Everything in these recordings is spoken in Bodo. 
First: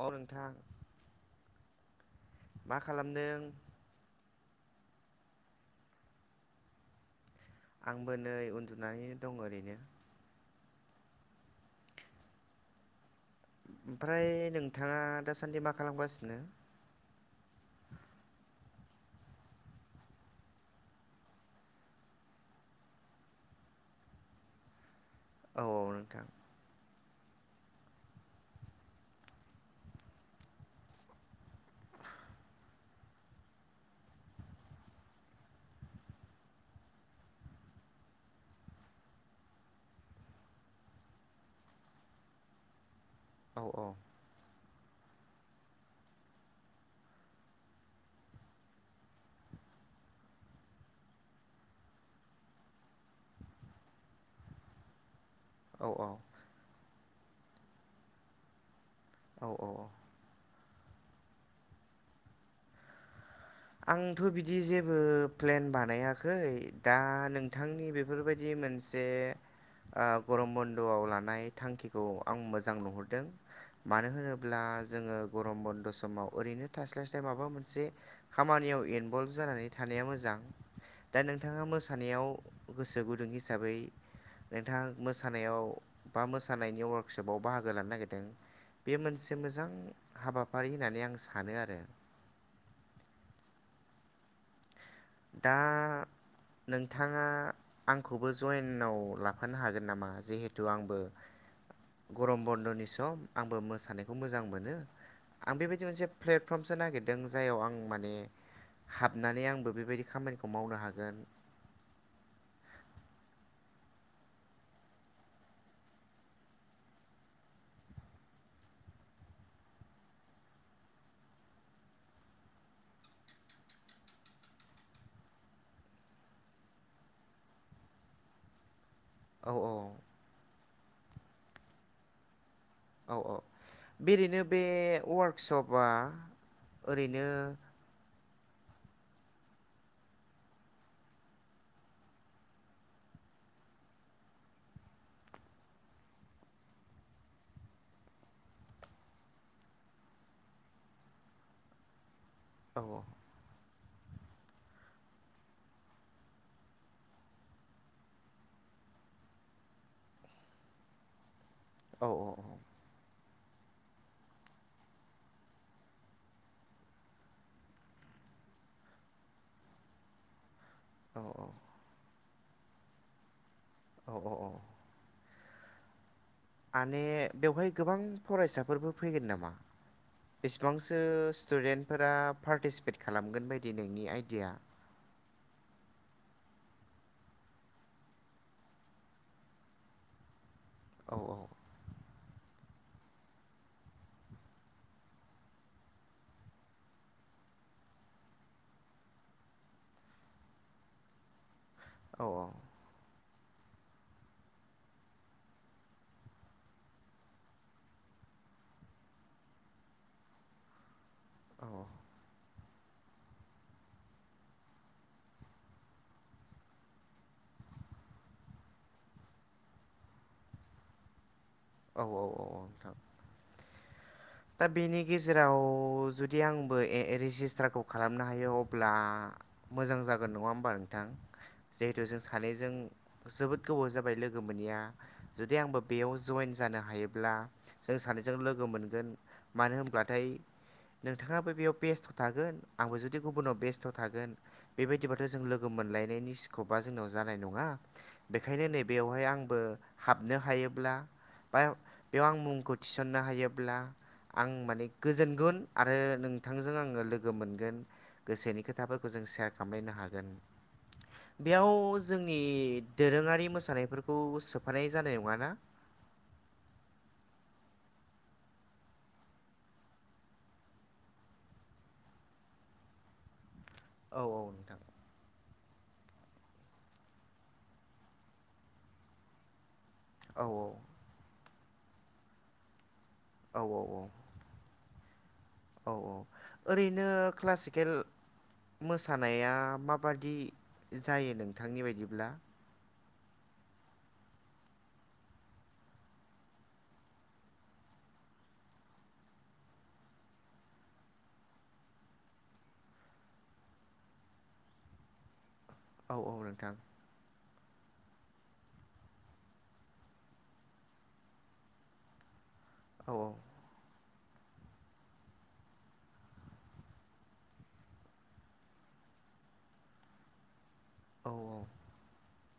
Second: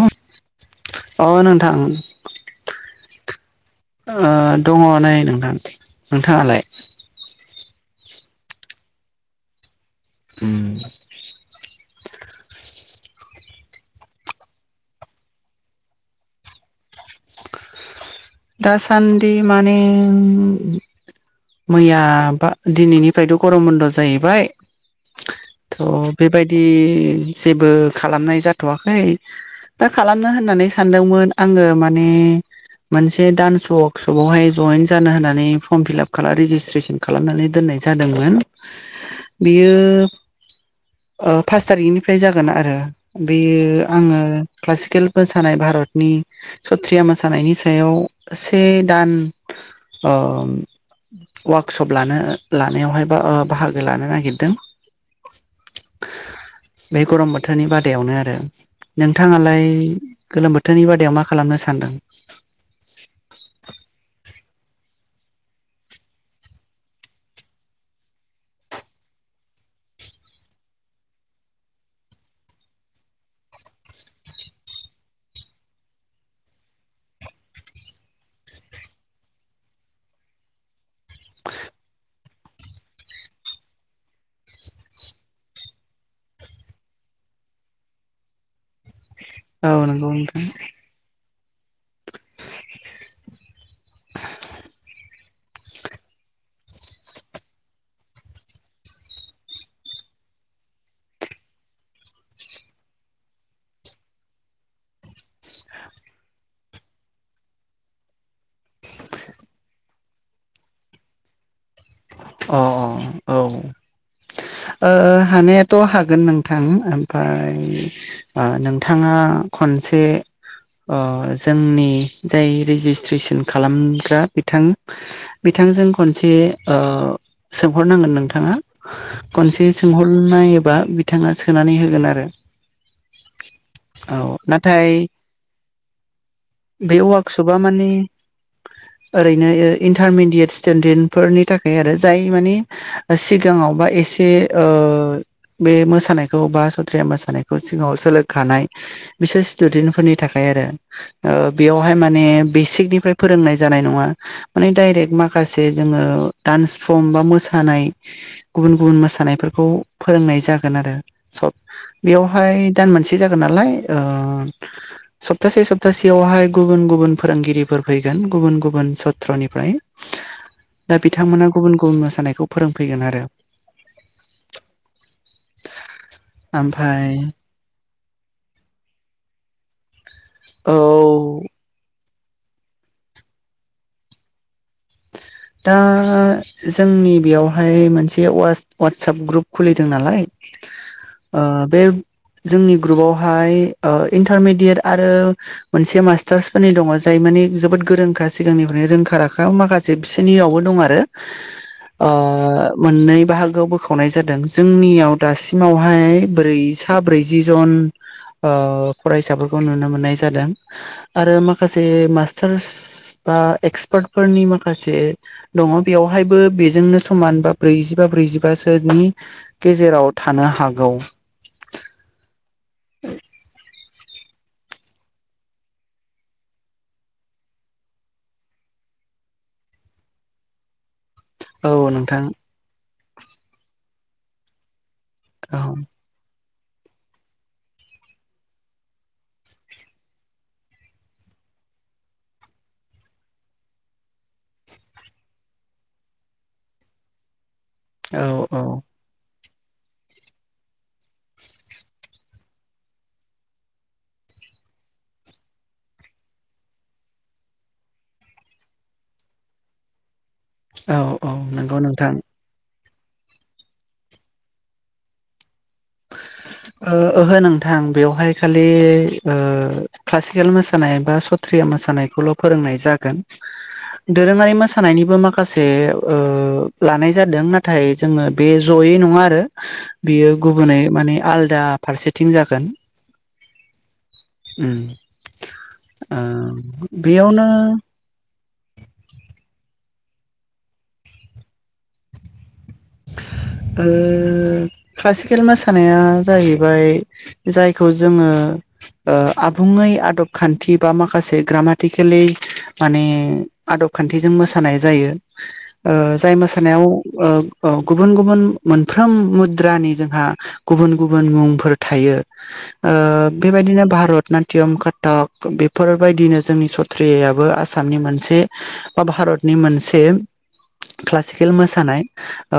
अ नोंथां अ नोंथां। मा खालामदों? अ दङ नै नोंथां। नोंथाङालाय? आंबो नै उन्दुनानै दं ओरैनो। उम। ओमफ्राय नोंथाङा दासान्दि मा खालामगासिनो? दासान्दि माने मैयाबा दिनैनिफ्रायथ' गरम बन्द' जाहैबाय औ थ' औ नोंथां बेबायदि जेबो खालामनाय जाथ'वाखै। दा खालामनो होननानै सानदोंमोन आङो माने मोनसे डान्स वर्कशपावहाय जयेन जानो होनानै फर्म फिलाप खालाम रेजिसट्रेसन खालामनानै दोननाय जा- दोंमोन बियो अ पास थारिखनिफ्राय जागोन आरो। औ बेयो औ आङो क्लासिकेल मोसानाय भारतनि सथ्रिया मोसानायनि सा याव से दान अ वार्कशप लानो-लानायावहाय बा-बाहागो लानो नागिरदों। औ औ। बे गरम बोथोरनि बादायावनो आरो औ नोंथाङालाय औ गोलोम बो- थोरनि बादायाव मा खालामनो सानदों? आंथ' बिदि जेबो प्लेन बानायाखै दा नोंथांनि बेफोरबायदि मोनसे अ गरम बन्द'आव लानाय थांखिखौ आं मोजां नुहुरदों। मानो होनोब्ला जोङो गरम बन्द' समाव ओरैनो थास्लायस्लाय माबा मोनसे खामानियाव इनभल्भ जानानै थानाया मोजां। दा नोंथाङा मोसानायाव गोसो गुदुं हिसाबै नोंथाङा मोसानायाव बा मोसानायनि वर्कशपआव बाहागो लानो नागिरदों। बे मोनसे मोजां औ नंगौ नोंथां हाबाफारि होननानै आं सानो आरो। दा नोंथाङा आंखौबो जइेनाव लाफानो हागोन नामा जिहेथु आंबो गरम बन्द'नि सम आंबो मोसानायखौ मोजां मोनो। आं बेबायदि मोनसे प्लेटफर्मसो नागिरदों जाययाव आं माने हाबनानै आंबो बेबायदि खामानिखौ मावनो हागोन। अ अ अ औ अ हानायाथ' हागोन नोंथां। ओमफ्राय अ नोंथाङा खनसे अ जोंनि जाय रेजिस्ट्रेसन खालामग्रा बिथां बि- थांजों खनसे अ सोंहरनांगोन नोंथाङा। औ खनसे औ सोंहरनायोबा बि- थाङा सोनानै होगोन आरो। औ औ। औ बेरैनो बे नाथाय वार्कशपआ बे ओरैनो वार्कशपआ माने ओरैनो इन्टारमिडयेट स्टेडेनफोरनि थाखाय आरो जाय मानि सिगाङाव बा एसे ओ बे मोसानायखौ बा सथ्रया मोसानायखौ सिगाङाव सोलोंखानाय बिसोर स्टुदेन्टफोरनि थाखाय ओ बेयावहाय माने माने औ बेसिकनिफ्राय फोरोंनाय जानाय नङा माने डाइरेक्ट माखासे जोङो दडान्स फर्म बा मोसानाय गुबुन गुबुन मोसानायफोरखौ फोरोंनाय जागोन आरो सब। औ बेयावहाय दान मोनसे जागोन नालाय ओ सप्तासे सप्तासेयावहाय गुबुन गुबुन फोरोंगिरिफोर फैगोन गुबुन गुबुन सत्रनिफ्राय [inaudible] दा बिथांमोना गुबुन गुबुन मोसानायखौ फोरोंफैगोन आरो। औ औ औ। माने ओमफाय बेवहाय गोबां फरायसाफोरबो फैगोन नामा। औ बेसिबांसो स्टुदेन्ट फोरा। पार्टिसिपेट खालामगोन बायदि नोंनि आइडिया दा जोंनि बेयावहाय मोनसे वाटसप ग्रुप खुलिदों नालाय। औ आ बे। जोंनि ग्रुपावहाय ओ इन्टारमेडियेट आरो मोनसे मास्टार्सफोरनि दङ जाय जोबोर गोरोंखा सिगांनिफ्राय रोंखा राखा माखासे। फ्रियावबो दं आरो अ औ मोननै बाहागोआव बोखावनाय जादों जोंनियाव दासिमावहाय ब्रै सा ब्रैज ब्रैजि जन ओ फरायसाफोरखौ नुनो मोननाय जादों आरो औ माखासे मास्टारस बा एक्सपार्ट फोरनि माखासे दङ बेवहायबो बेजोंनो समान बा ब्रैजिबा ब्रैजिबासोनि गेजेराव थानो हागौ। औ औ औ नोंथां दा बेनि गेजेराव जुदि आंबो रेजिस्टारखौ खालामनो हायो अब्ला मोजां जागोन नङा होमबा नोंथां। औ जिहेथु जों नोंथां सानैजों जोबोद गोबाव जाबाय लोगो मोनैया जुदि औ आंबो बेयाव जइेन जानो हायोब्ला जों सानैजों लोगो मोनगोन मानो होनब्लाथाय नोंथाङाबो बेयाव बेस्टआव थागोन आंबो जुदि गुबुनाव बेस्टआव थागोन बेबायदिबाथ' जों लोगो। मोनलायनायनि स्कपा जोंनाव जानाय नङा। औ औ बेखायनो नैबेयावहाय आंबो हाबनो हायोब्ला बा बेयाव आं मुंखौ थिसननो हायोब्ला आं माने गोजोनगोन आरो नोंथांजों आङो लोगो मोनगोन गोसोनि खोथाफोरखौ जों सेयार खालामलायनो हागोन औ औ बेयाव नंगौ नोंथां जोंनि दोरोङारि मोसानायफोरखौ सोफानाय जानाय नङाना ओहो नोंथां बेवहाय खालि क्लासिकेल मोसानाय बा सत मोसानायखौल' फोरोंनाय जागोन औ औ दोरोङारि नोंथां। मोसानायनिबो माखासे बे ओ लानाय जादों नाथाय जोङो बे जयै नङा आरो। बियो औ गुबुनै माने आलदा फारसेथिं जागोन औ औ औ। उम। औ औ ओ ओरैनो बेयावनो क्लासिकेल मोसानाया माब माबादि जायो नोंथांनि बायदिब्ला ओ क्लासिकेल मोसानाया जाहैबाय जायखौ जोङो ओ आबुङै आदब खान्थि बा माखासे ग्रामाटिकेलि माने आदब खान्थिजों मोसानाय जायो औ औ जाय नोंथां मोसानायाव ओ औ गुबुन गुबुन मोनफ्रोम मुद्रानि जोंहा गुबुन गुबुन मुंफोर थायो। ओ औ बेबायदिनो भारत नातयम काटाक बेफोरबायदिनो जोंनि सथ्रियाबो आसामनि मोनसे बा भारत भारतनि मोनसे औ क्लासिकेल मोसानाय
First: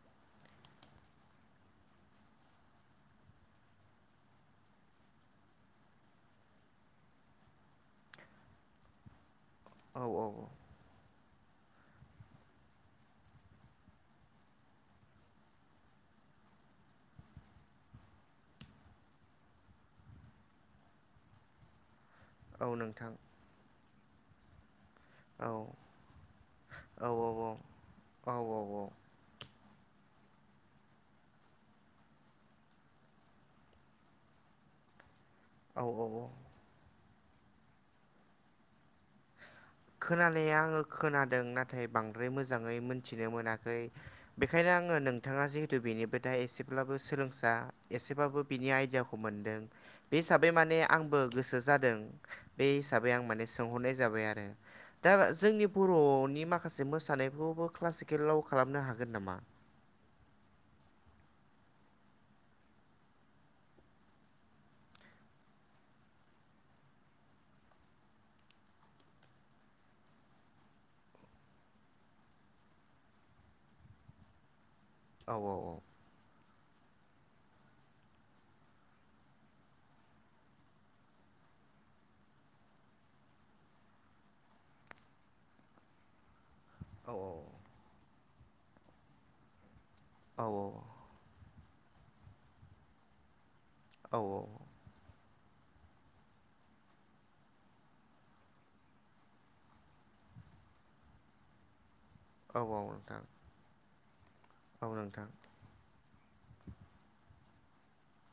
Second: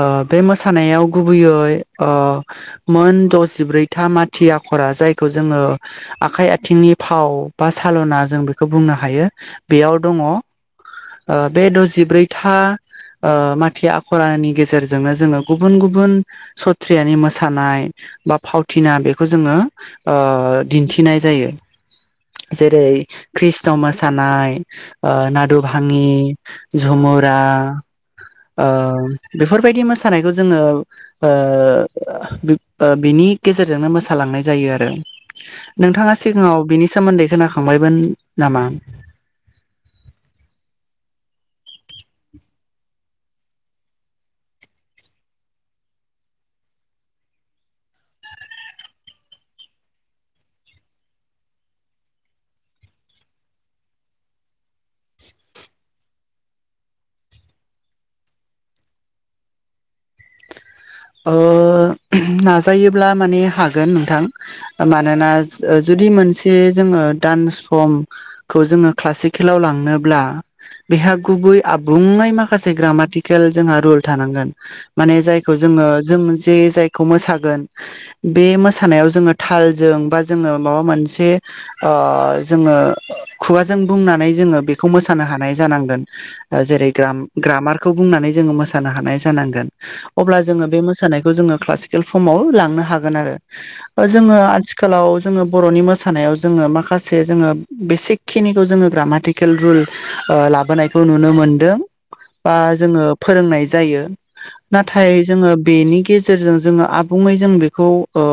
ओ बे मोसानायाव गुबैयै मोन ओ मोन दजिब्रैथा माथि आखरा जायखौ जोङो आखाइ आथिंनि फाव बा साल'ना जों बेखौ बुंनो हायो। बेयाव औ दङ औ ओ औ बे दजिब्रैथा माथि आखरनि गेजेरजों जोंनो जोङो गुबुन गुबुन सथ्रियानि मोसानाय बा फावथिना बेखौ जोङो ओ दिन्थिनाय जायो। [inaudible] जेरै नोंथां कृष्ण मोसानाय ओ औ नादु भाङि औ औ झुमुरा ओ बे बेफोरबायदि मोसानायखौ जोङो ओ ओ बिनि गेजेरजोंनो मोसालांनाय जायो। जायो आरो। औ नोंथाङा औ औ सिगाङाव बिनि सोमोन्दै खोनाखांबायमोन नामा? खोनानाया आङो खोनादों नाथाय बांद्राय मोजाङै मोनथिनो मोनाखै बेखायनो आङो नोंथाङा जिहेतु बेनिबोथाय एसेब्लाबो सोलोंसा एसेब्लाबो बिनि आइडियाखौ मोनदों बे हिसाबै माने आंबो गोसो जादों बे हिसाबै आं माने सोंहरनाय जाबाय आरो। दा जोंनि बर'नि माखासे मोसानायखौबो क्लासिकेलाव खालामनो हागोन नामा? [inaudible] ओ नाजायोब्ला माने हागोन नोंथां मानोना ओ जुदि दि मोनसे जोङो डान्स फर्मखौ जोङो क्लासिकेलाव लांनोब्ला बेहा गुबै आबुुङै माखासे ग्रामाटिकेल जोंहा रुल थानांगोन। माने औ जायखौ जोङो जों जे जाय खौ मोसागोन बे मोसानायाव जोङो थालजों बा जोङो माबा मोनसे ओ जोङो खुगाजों बुंनानै जोङो बेखौ मोसानो हानाय जानांगोन। जेरै औ ग्राम ग्रामारखौ बुंनानै जोङो मोसानो हानाय जानांगोन। अब्ला औ जोङो बे मोसानायखौ जोङो क्लासिकेल फर्माव लांनो हागोन आरो। ओ औ जोङो आथिखालाव जोङो बर'नि मोसानायाव जोङो माखासे जोङो बेसिक खिनिखौ जोङो ग्रामाटिकेल रुल ओ लाबोनायखौ नुनो मोनदों बा औ औ जोङो नोंथां फोरोंनाय जायो ना औ थाय नोंथां जोङो बेनि गेजेरजों जोङो आबुङै जों बे खौ ओ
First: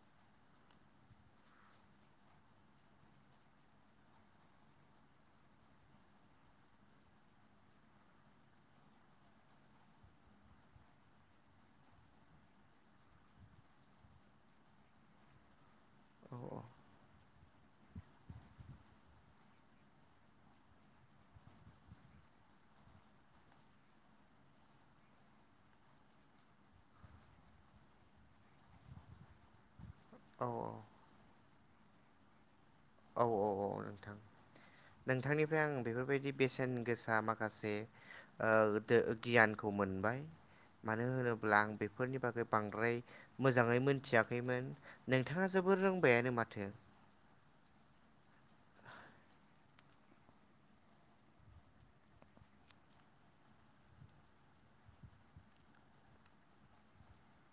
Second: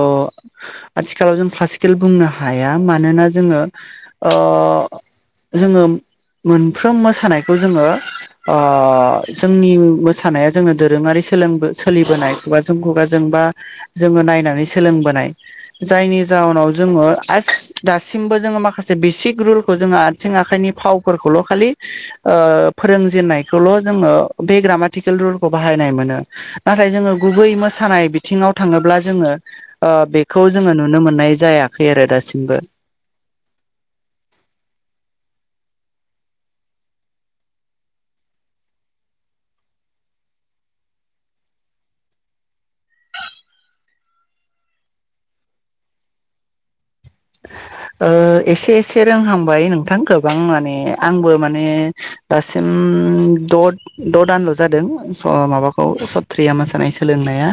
आथिखालाव जों क्लासिकेल बुंनो हाया मानोना जोङो ओ अ जोङो मोनफ्रोम मोसानायखौ जोङो ओ जोंनि मोसानाया जोङो दोरोङारि सोलोंबो सोलिबोनाय खुगाजों खुगाजों बा जोङो नायनानै सोलोंबोनाय जायनि जा औ जाउनाव जोङो दासिमबो जोङो माखासे बेसिक रुलखौ जोङो आथिं आखाइनि फावफोरखौ ल' खालि फोरोंजेनायखौल' जोङो बे ग्रामाटिकेल रुलखौ बाहायनाय मोनो। नाथाय जोङो गुबै मोसानाय बिथिङाव थाङोब्ला जोङो ओ औ बेखौ जोङो नुनो मोननाय जायाखै आरो दासिमबो। औ औ औ नोंथां। नोंथांनिफ्राय आं बेफोरबायदि बेसेन गोसा माखासे ओ गियानखौ मोनबाय मानो होनोब्ला आं बेफोरनि बागै बांद्राय मोजाङै मोनथियाखैमोन नोंथाङा जो बोर रोंबायानो माथो ओ एसे एसे रोंहांबाय नोंथां गोबां माने आंबो माने दासिम उम द' द' दानल' जादों ओ माबाखौ सथ्रिया मोसानाय सोलोंनाया।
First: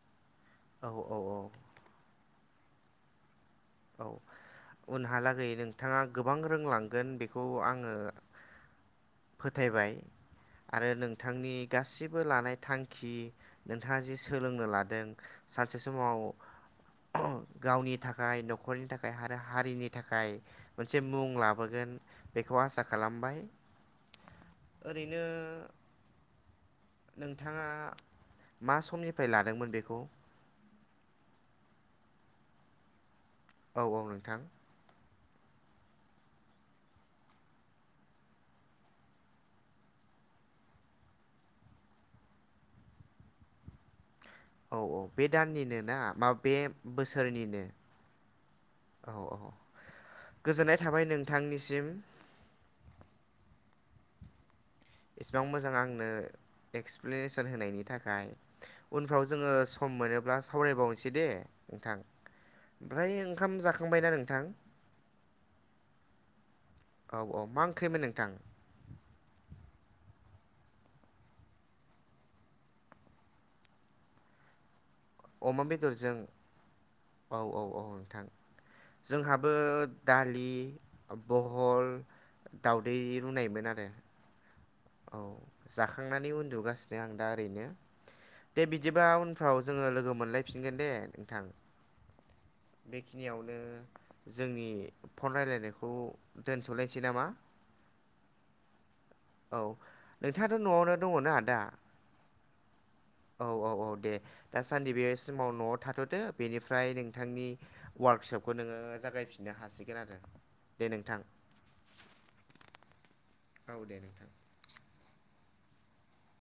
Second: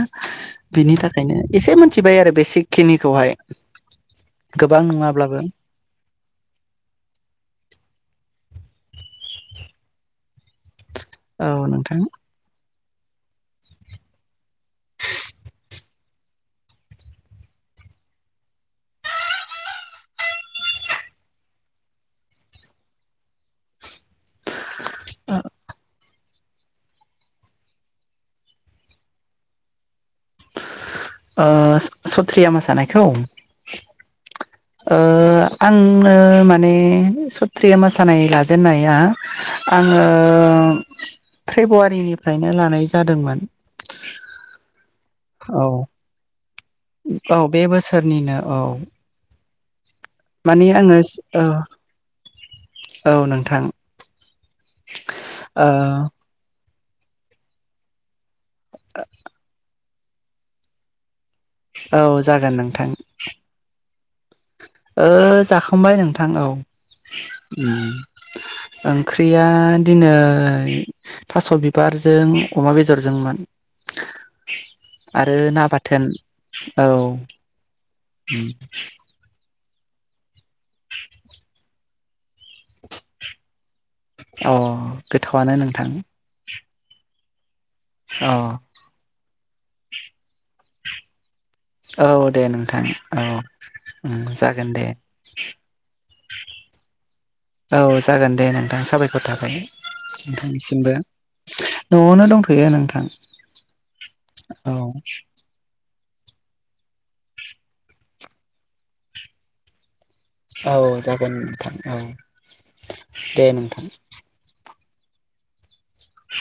औ बिनि औ औ थाखायनो एसे मोनथिबाय आरो बेसिक खिनिखौहाय। औ गोबां नङाब्लाबो उनहालागै नोंथाङा गोबां रोंलांगोन बेखौ आङो फोथायबाय आरो औ नोंथांनि नोंथां गासिबो लानाय थां खि नोंथाङा जि सोलोंनो लादों सानसे समाव ओहोम गावनि थाखाय न न'खरनि थाखाय आरो हारिनि थाखाय मोनसे मुं लाबोगोन बेखौ आसा खालामबाय। ओरैनो नोंथाङा मा समनिफ्राय लादोंमोन बेखौ ओ सत्रिया मोसानायखौ? औ औ नोंथां। ओ आंनो माने सत्रिया मोसानाय लाजेननाया आं ओ फेब्रुवारिनिफ्रायनो लानाय जादोंमोन। औ औ बे औ दाननिनो ना मा बे औ बे बोसोरनिनो बोसोरनिनो औ औ औ माने गोजोननाय आङो थाबाय औ नोंथांनिसिम औ नोंथां इसिबां औ मोजां आंनो एक्सप्लेनेसन होनायनि थाखाय उनफ्राव जोङो सम मोनोब्ला सावरायबावनोसै दे नोंथां औ जागोन नोंथां ओमफ्राय ओंखाम जाखांबायना नोंथां जाखांबाय नोंथां औ औ औ मा ओंख्रिमोन नोंथां ओंख्रिया दिनै थास' बिबारजों अमा बेदरजोंमोन आरो अमा ना बाथोन बेदरजों औ औ औ औ नोंथां जोंहाबो दालि बहल दाउदै रुनायमोन आरो अ औ गोथावआनो नोंथाङो जाखांनानै उन्दुगासिनो आं दा ओरैनो दे बिदिबा उनफ्राव जोङो लोगो मोनलायफिनगोन दे नोंथां औ दे नोंथां औ बेखिनियावनो उम जोंनि जागोन दे फन रायलायनायखौ दोनथ'नोसै नामा औ जागोन दे नोंथां साबायखर थाखाय औ नोंथाङाथ' न'आवनो नोंथांनिसिमबो दङना दा न'आवनो दंथ'यो नोंथां औ औ औ दे औ दासान्दि बे समाव थाथ'दो बेनिफ्राय नोंथांनि वार्कशपखौ नोङो जागायफिननो हासिगोन आरो औ दे नोंथां जागोन नोंथां औ दे नोंथां औ दे नोंथां